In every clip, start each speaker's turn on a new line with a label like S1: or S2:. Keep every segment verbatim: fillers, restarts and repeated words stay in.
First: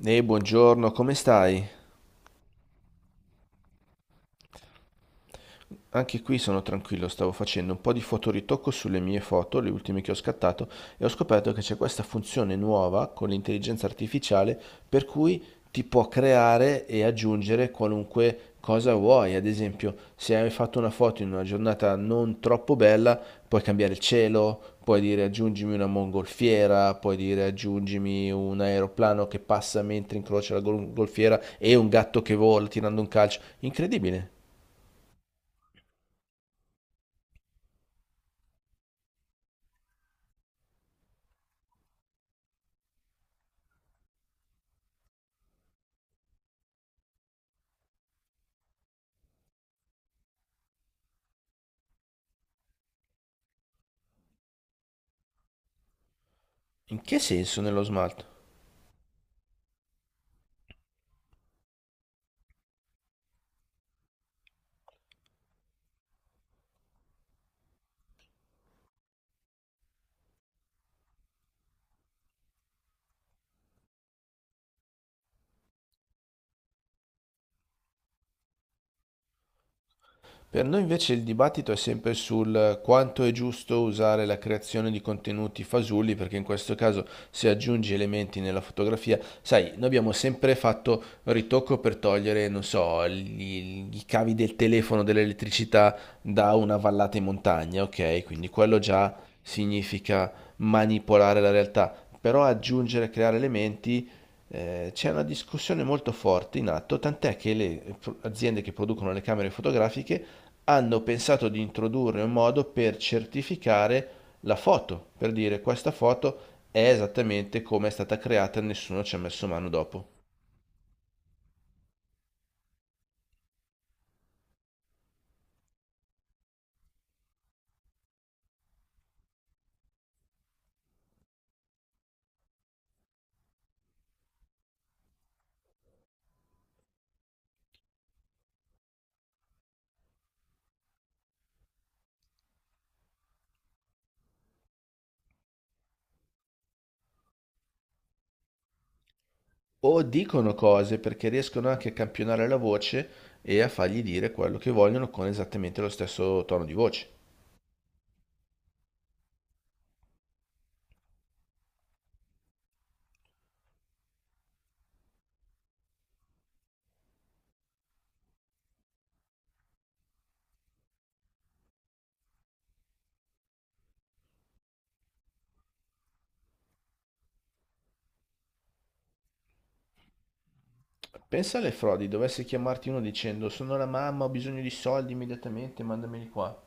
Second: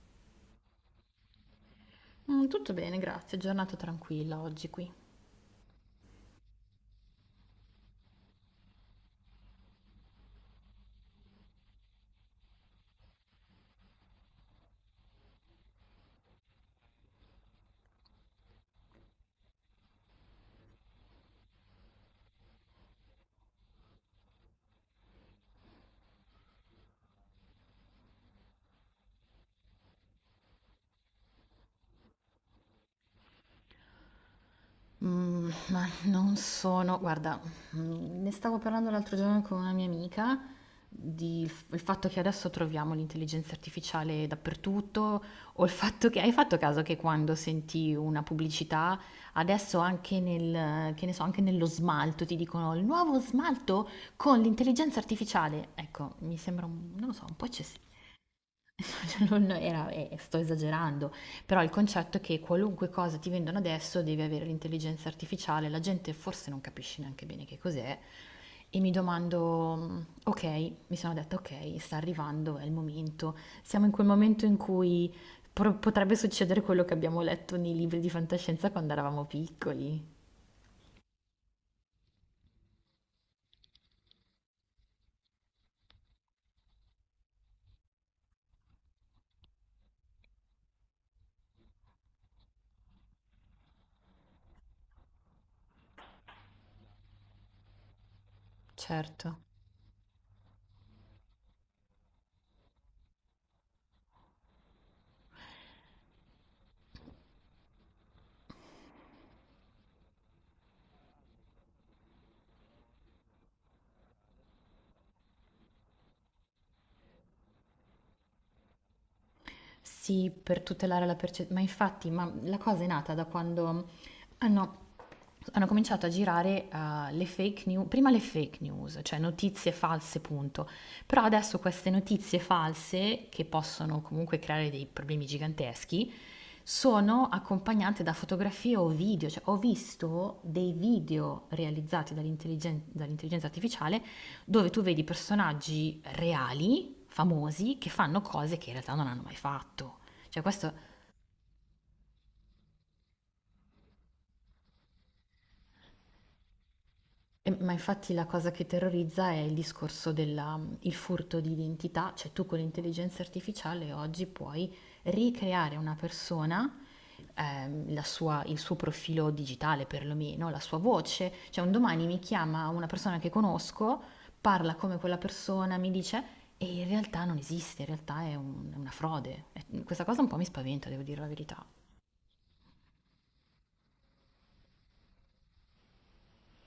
S1: Ehi, buongiorno, come stai?
S2: Mm, tutto bene, grazie. Giornata tranquilla oggi qui.
S1: Anche qui sono tranquillo, stavo facendo un po' di fotoritocco sulle mie foto, le ultime che ho scattato, e ho scoperto che c'è questa funzione nuova con l'intelligenza artificiale per cui ti può creare e aggiungere qualunque cosa vuoi. Ad esempio, se hai fatto una foto in una giornata non troppo bella, puoi cambiare il cielo, puoi dire aggiungimi una mongolfiera, puoi dire aggiungimi un aeroplano che passa mentre incrocia la gol- golfiera e un gatto che vola tirando un calcio. Incredibile.
S2: Mm, ma non sono... Guarda, mm, ne stavo parlando l'altro giorno con una mia amica di il fatto che adesso troviamo l'intelligenza artificiale dappertutto, o il fatto che hai fatto caso che quando senti una pubblicità, adesso anche nel, che ne so, anche nello smalto ti dicono il nuovo smalto con l'intelligenza artificiale. Ecco, mi sembra un,
S1: In
S2: non lo
S1: che
S2: so, un po'
S1: senso nello
S2: eccessivo.
S1: smalto?
S2: Cioè, non era eh, sto esagerando, però il concetto è che qualunque cosa ti vendono adesso devi avere l'intelligenza artificiale, la gente forse non capisce neanche bene che cos'è e mi domando, mm, ok, mi sono detta ok, sta arrivando, è il momento, siamo in quel momento in cui pro- potrebbe succedere quello che abbiamo letto nei libri di fantascienza quando eravamo piccoli,
S1: Per noi invece il dibattito è sempre sul quanto è giusto usare la creazione di contenuti fasulli, perché in questo caso se aggiungi elementi nella fotografia, sai, noi abbiamo sempre fatto ritocco per togliere, non so, gli- i cavi del telefono, dell'elettricità da una vallata in montagna, ok? Quindi quello già
S2: certo.
S1: significa manipolare la realtà, però aggiungere, creare elementi. Eh, c'è una discussione molto forte in atto, tant'è che le pro- aziende che producono le camere fotografiche hanno pensato di introdurre un modo per certificare la foto, per dire questa foto è esattamente come è stata creata, nessuno ci ha messo mano dopo.
S2: Sì, per tutelare la perce ma infatti, ma la cosa è nata da quando hanno hanno cominciato a girare, uhm, le fake new prima le fake news, cioè notizie false, punto. Però adesso queste notizie false, che possono comunque creare dei problemi giganteschi, sono accompagnate da fotografie o video, cioè ho visto dei video realizzati dall'intelligen dall'intelligenza artificiale, dove tu vedi personaggi reali famosi che fanno cose che in realtà non hanno mai fatto.
S1: O
S2: Cioè
S1: dicono
S2: questo,
S1: cose perché riescono anche a campionare la voce e a fargli dire quello che vogliono con esattamente lo stesso tono di voce.
S2: e- ma infatti la cosa che terrorizza è il discorso del furto di identità, cioè tu con l'intelligenza artificiale oggi puoi ricreare una persona, ehm, la sua- il suo profilo digitale perlomeno, la sua voce, cioè un domani mi chiama una persona che conosco, parla come quella persona, mi dice... E in realtà non esiste, in realtà è, un- è una frode. E questa cosa un po' mi spaventa, devo dire la
S1: Pensa
S2: verità.
S1: alle frodi, dovesse chiamarti uno dicendo sono la mamma, ho bisogno di soldi immediatamente, mandameli qua.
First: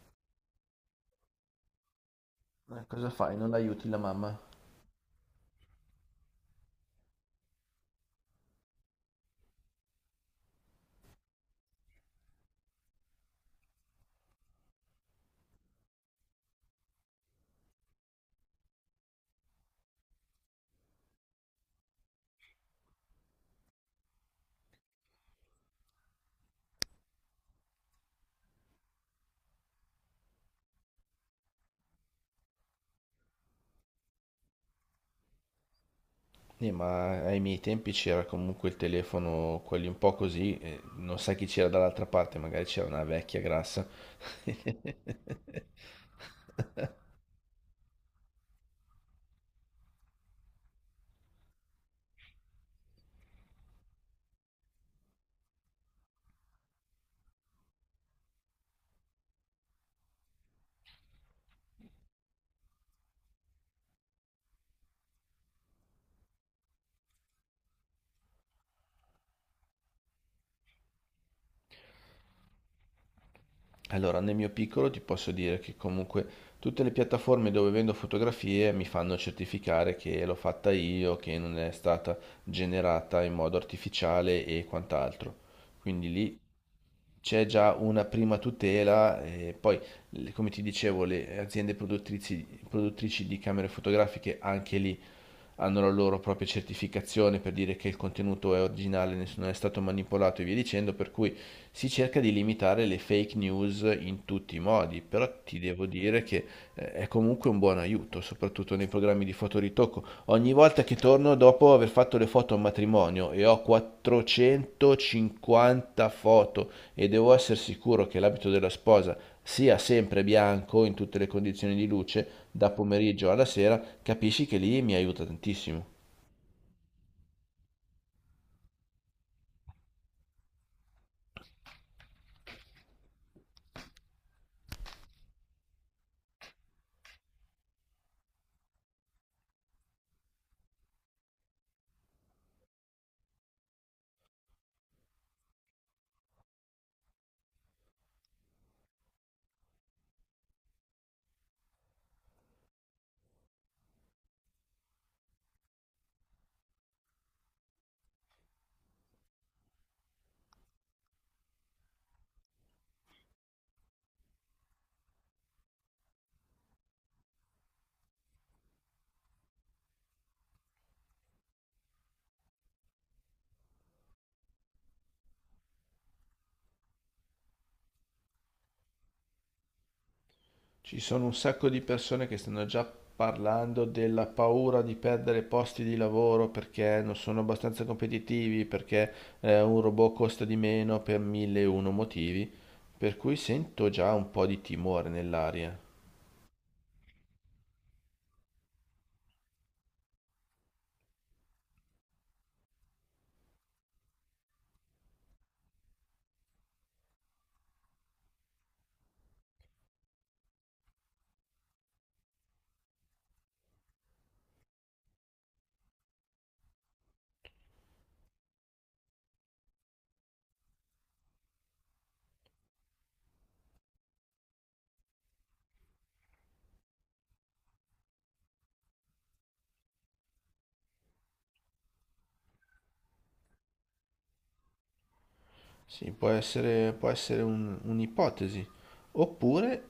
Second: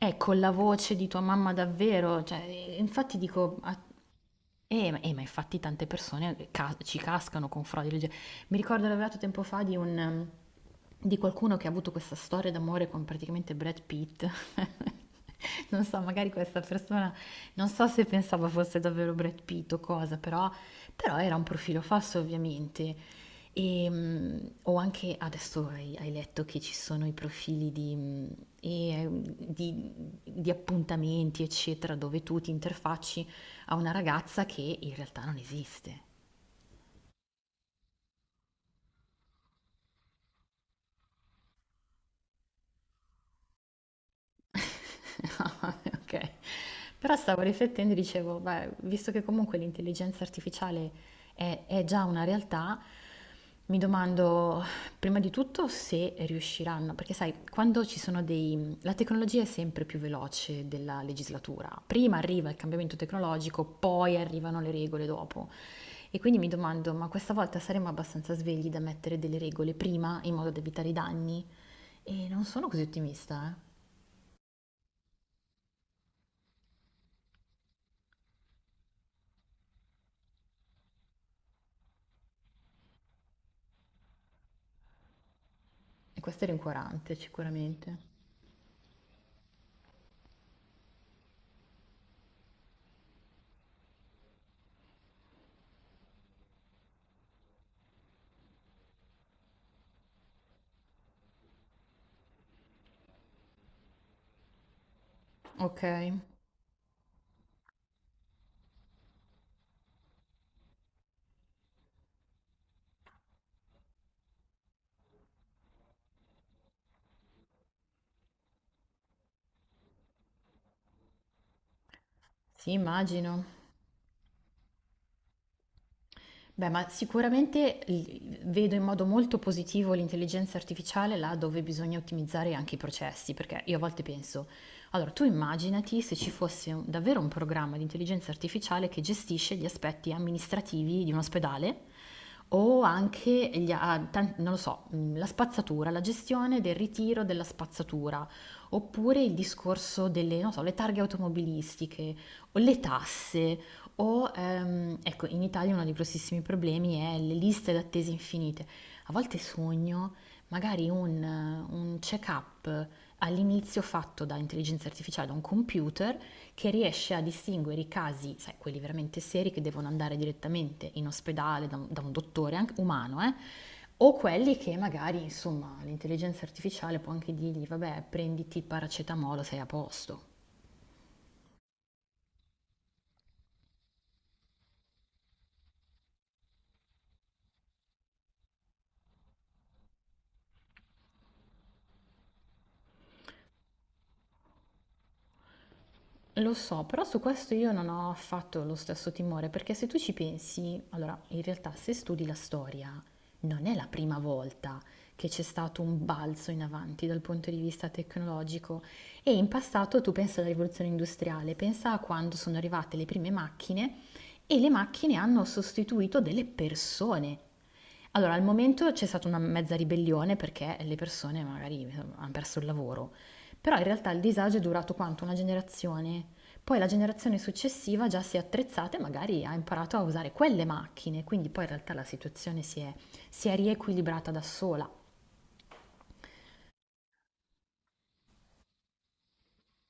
S2: Eh, con la voce di tua mamma davvero, cioè, ehm,
S1: Eh, cosa
S2: infatti
S1: fai? Non
S2: dico a
S1: aiuti la mamma?
S2: eh, ma eh, ma infatti tante persone ca ci cascano con frodi legge. Mi ricordo ho lavorato tempo fa di un ehm, di qualcuno che ha avuto questa storia d'amore con praticamente Brad Pitt. Non so, magari questa persona, non so se pensava fosse davvero Brad Pitt o cosa, però però era un profilo falso ovviamente. Ehm, o anche adesso hai hai letto che ci sono i profili di mhmm, ehm, di di appuntamenti eccetera, dove tu ti interfacci a una ragazza che in realtà non esiste.
S1: Eh, ma ai miei tempi c'era comunque il telefono, quelli un po' così, eh, non sai chi c'era dall'altra parte, magari c'era una vecchia grassa.
S2: Ah, vabbè, ok. Però stavo riflettendo e dicevo, beh, visto che comunque l'intelligenza artificiale è, è già una realtà, mi domando prima di tutto se riusciranno, perché sai, quando ci sono dei... La tecnologia è sempre più veloce della legislatura. Prima arriva il cambiamento tecnologico, poi arrivano le regole dopo. E quindi mi domando, ma questa volta saremo abbastanza svegli da mettere delle regole prima in modo da evitare i danni? E non sono così ottimista, eh.
S1: Allora, nel mio piccolo ti posso dire che comunque tutte le piattaforme dove vendo fotografie mi fanno certificare che l'ho fatta io, che non è stata generata in modo artificiale e quant'altro. Quindi
S2: E
S1: lì
S2: questo è rincuorante
S1: c'è già
S2: sicuramente.
S1: una prima tutela e poi, l- come ti dicevo, le aziende produttrici, produttrici di camere fotografiche anche lì hanno la loro propria certificazione per dire che il contenuto è originale, nessuno è stato manipolato e via dicendo, per cui si cerca di limitare le fake news in tutti i modi, però ti devo
S2: Okay,
S1: dire che eh, è comunque un buon aiuto, soprattutto nei programmi di fotoritocco. Ogni volta che torno dopo aver fatto le foto a un matrimonio e ho quattrocentocinquanta foto e devo essere sicuro che l'abito della sposa sia sempre bianco in tutte le condizioni di luce, da
S2: sì,
S1: pomeriggio alla
S2: immagino.
S1: sera, capisci che lì mi aiuta tantissimo.
S2: Beh, ma sicuramente l- vedo in modo molto positivo l'intelligenza artificiale là dove bisogna ottimizzare anche i processi, perché io a volte penso, allora tu immaginati se ci fosse un- davvero un programma di intelligenza artificiale che gestisce gli aspetti amministrativi di un ospedale o anche gli a- tan- non lo so, mh, la spazzatura, la gestione del ritiro della spazzatura, oppure il discorso delle, non so, le targhe automobilistiche o le tasse. O, ehm, ecco, in Italia uno dei grossissimi problemi è le liste d'attesa infinite. A volte sogno magari un, un check-up all'inizio fatto da intelligenza artificiale, da un computer, che riesce a distinguere i casi, sai, quelli veramente seri che devono andare direttamente in ospedale da un, da un dottore anche umano, eh, o quelli che magari, insomma, l'intelligenza artificiale può anche dirgli, vabbè, prenditi paracetamolo, sei a posto.
S1: Ci sono un sacco di persone che stanno già parlando della paura di perdere posti di lavoro perché non sono abbastanza competitivi, perché eh, un robot costa di meno per mille e uno motivi, per cui sento già un po' di timore nell'aria.
S2: Lo so, però su questo io non ho affatto lo stesso timore, perché se tu ci pensi, allora in realtà se studi la storia, non è la prima volta che c'è stato un balzo in avanti dal punto di vista tecnologico e in passato tu pensa alla rivoluzione industriale, pensa a quando sono arrivate le prime macchine e le macchine hanno sostituito delle persone allora, al momento c'è stata una mezza ribellione perché le persone magari insomma, hanno perso il lavoro, però in realtà il disagio è durato quanto? Una generazione. Poi la generazione successiva già si è attrezzata e magari ha imparato a usare quelle macchine, quindi poi in realtà la situazione si è, si è riequilibrata da sola.
S1: Sì, può essere, può essere un- un'ipotesi. Oppure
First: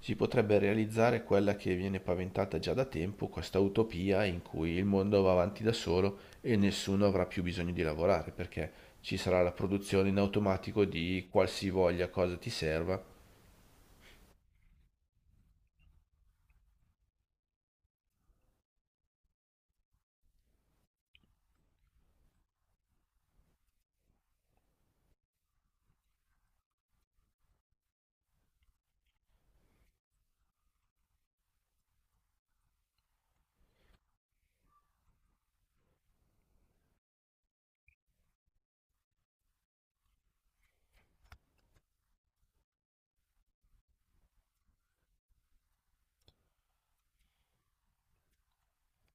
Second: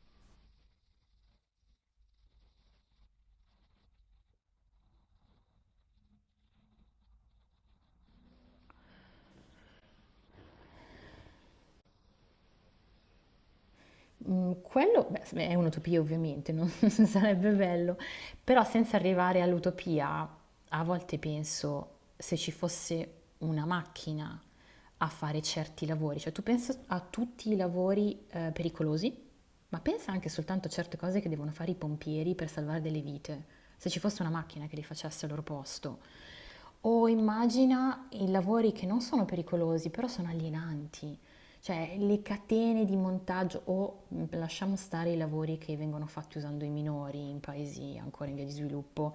S1: si potrebbe realizzare quella che viene paventata già da tempo, questa utopia in cui il mondo va avanti da solo e nessuno avrà più bisogno di lavorare, perché ci sarà la produzione in automatico di qualsivoglia cosa ti serva.
S2: Mhmm, quello beh, s è un'utopia ovviamente, non sarebbe bello, però senza arrivare all'utopia, a volte penso se ci fosse una macchina a fare certi lavori, cioè tu pensa a tutti i lavori, ehm, pericolosi, ma pensa anche soltanto a certe cose che devono fare i pompieri per salvare delle vite. Se ci fosse una macchina che li facesse al loro posto. O immagina i lavori che non sono pericolosi, però sono alienanti. Cioè, le catene di montaggio o mh, lasciamo stare i lavori che vengono fatti usando i minori in paesi ancora in via di sviluppo.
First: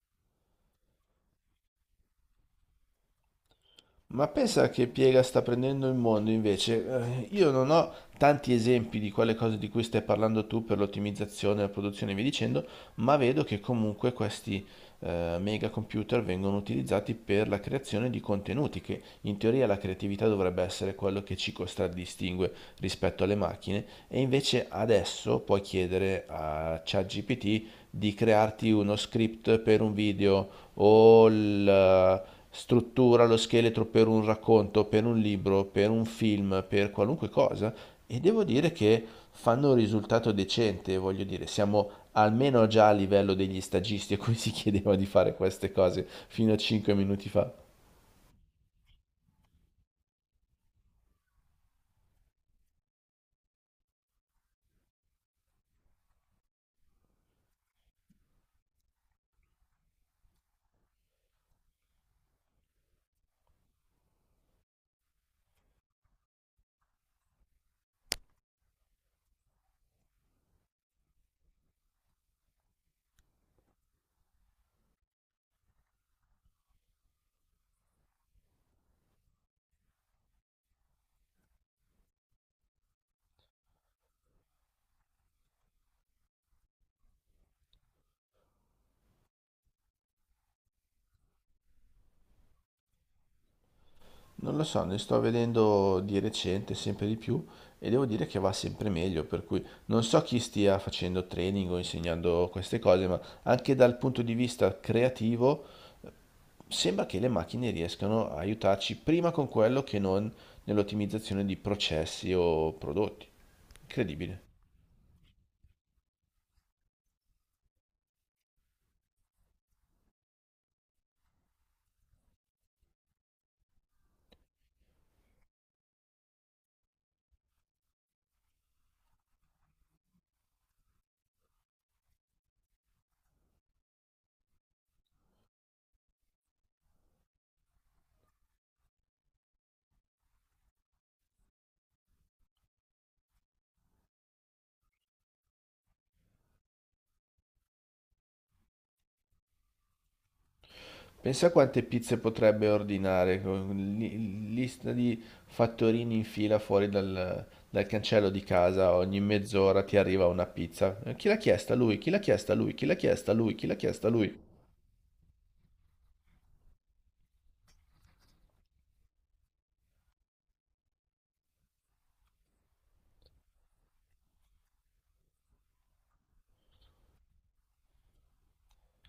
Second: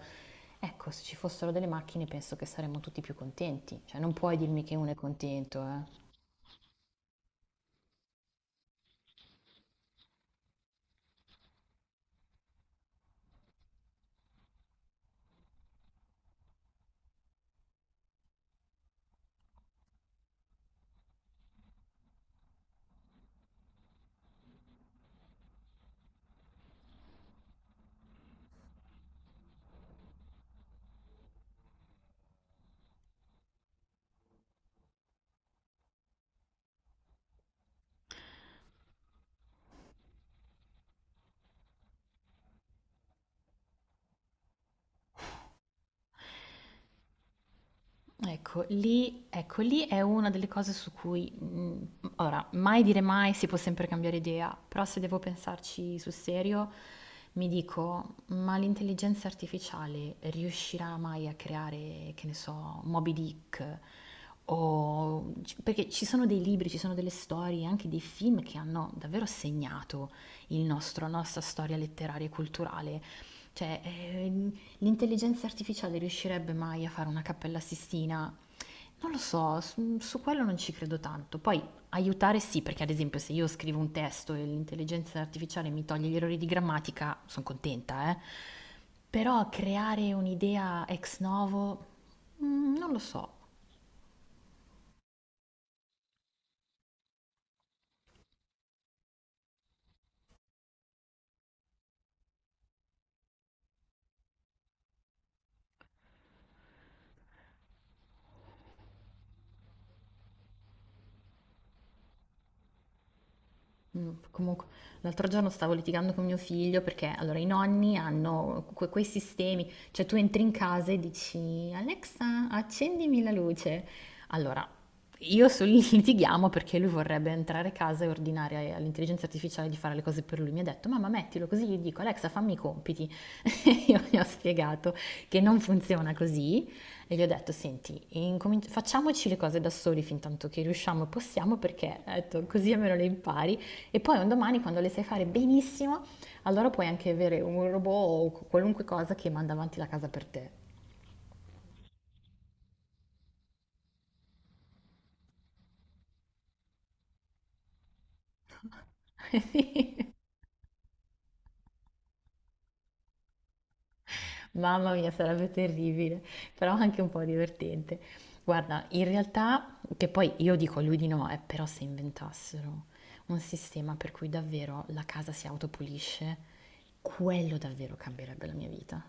S2: Ecco, se ci fossero delle macchine penso che saremmo tutti più contenti. Cioè, non
S1: Ma
S2: puoi dirmi
S1: pensa
S2: che
S1: che
S2: uno è
S1: piega sta
S2: contento,
S1: prendendo il
S2: eh.
S1: mondo invece. Eh, Io non ho tanti esempi di quelle cose di cui stai parlando tu per l'ottimizzazione, la produzione e via dicendo, ma vedo che comunque questi eh, mega computer vengono utilizzati per la creazione di contenuti, che in teoria la creatività dovrebbe essere quello che ci contraddistingue rispetto alle macchine, e invece adesso puoi chiedere a ChatGPT di crearti uno script per un video o la struttura, lo scheletro per un racconto, per un libro, per un film, per qualunque cosa, e devo dire che fanno un risultato decente, voglio dire, siamo almeno già a livello degli stagisti a cui si chiedeva di fare queste cose fino a cinque minuti fa.
S2: Ecco, lì ecco, lì è una delle cose su cui, mhmm, ora, mai dire mai, si può sempre cambiare idea, però se devo pensarci sul serio, mi dico: "Ma l'intelligenza artificiale riuscirà mai a creare, che ne so, Moby Dick?" O c perché ci sono dei libri, ci sono delle storie, anche dei film che hanno davvero segnato il nostro la nostra storia letteraria e culturale. Cioè, ehm l'intelligenza artificiale riuscirebbe mai a fare una Cappella Sistina? Non lo so, su, su quello non ci credo tanto. Poi aiutare sì, perché ad esempio se io scrivo un testo e l'intelligenza artificiale mi toglie gli errori di grammatica, sono contenta, eh. Però creare un'idea ex novo, mm, non lo so.
S1: Non lo so, ne sto vedendo di recente sempre di più e devo dire che va sempre meglio, per cui non so chi stia facendo training o insegnando queste cose, ma anche dal punto di vista creativo eh, sembra che le macchine riescano a aiutarci prima con quello che non nell'ottimizzazione di processi o prodotti.
S2: Mh,
S1: Incredibile.
S2: comunque l'altro giorno stavo litigando con mio figlio perché allora i nonni hanno que quei sistemi, cioè tu entri in casa e dici Alexa, accendimi la luce. Allora, io sul litighiamo perché lui vorrebbe entrare a casa e ordinare all'intelligenza artificiale di fare le cose per lui. Mi ha detto, mamma mettilo così, gli dico Alexa fammi i compiti. E io gli ho spiegato che non funziona così e gli ho detto, senti, incomin- facciamoci le cose da soli fin tanto che riusciamo e possiamo perché ho detto, così almeno le impari. E poi un domani, quando le sai fare benissimo, allora puoi anche avere un robot o qualunque cosa che manda avanti la casa per te.
S1: Pensa quante pizze potrebbe ordinare, con li- lista di fattorini in fila fuori dal, dal cancello di casa, ogni mezz'ora ti arriva una pizza. Eh, Chi l'ha chiesta? Lui. Chi l'ha chiesta? Lui. Chi l'ha chiesta? Lui. Chi l'ha chiesta? Lui.
S2: Mamma mia, sarebbe terribile, però anche un po' divertente. Guarda, in realtà, che poi io dico a lui di no, eh, però se inventassero un sistema per cui davvero la casa si autopulisce, quello davvero cambierebbe la mia vita.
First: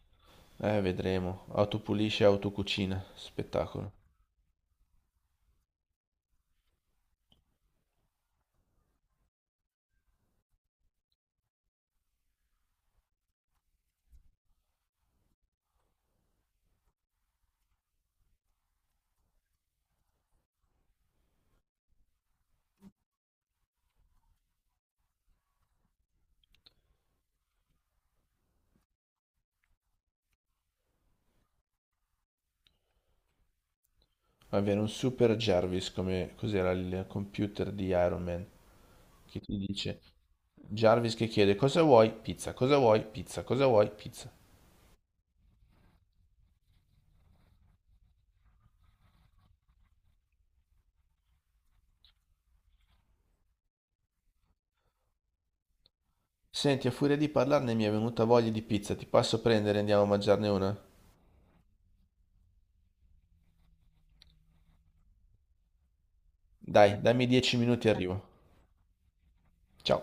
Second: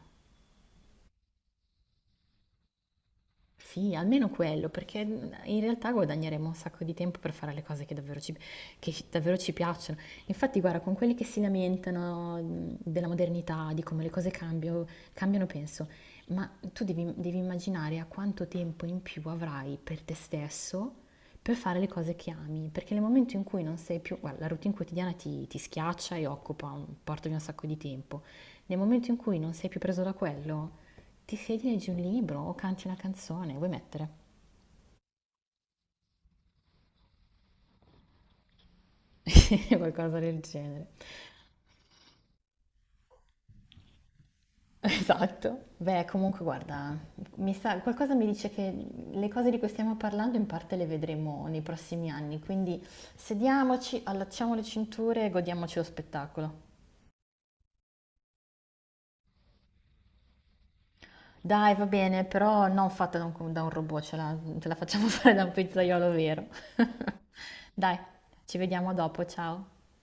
S1: Eh, vedremo. Autopulisce, autocucina. Spettacolo.
S2: Sì, almeno quello, perché in realtà guadagneremo un sacco di tempo per fare le cose che davvero ci, che ci- davvero ci piacciono. Infatti, guarda, con quelli che si lamentano mh, della modernità, di come le cose cambio- cambiano, penso, ma tu devi, devi immaginare a quanto tempo in più avrai per te stesso per fare le cose che ami, perché nel momento in cui non sei più, guarda, la routine quotidiana ti, ti schiaccia e occupa un, porta via un sacco di tempo. Nel momento in cui non sei più preso da quello, ti siedi, leggi un libro o canti una canzone, vuoi mettere?
S1: Avere un super Jarvis, come cos'era il computer di Iron Man, che ti dice.
S2: Qualcosa del genere.
S1: Jarvis che chiede: cosa vuoi? Pizza. Cosa vuoi? Pizza. Cosa vuoi? Pizza.
S2: Esatto. Beh, comunque guarda, mi sa, qualcosa mi dice che le cose di cui stiamo parlando in parte le vedremo nei prossimi anni, quindi sediamoci, allacciamo le cinture e godiamoci lo spettacolo.
S1: Senti, a furia di parlarne mi è venuta voglia di pizza. Ti passo a prendere e andiamo a mangiarne una?
S2: Dai, va bene, però non fatta da un, da un robot, ce la, ce la facciamo fare da un pizzaiolo vero.
S1: Dai, dammi dieci minuti e
S2: Dai,
S1: arrivo.
S2: ci vediamo dopo, ciao.
S1: Ciao.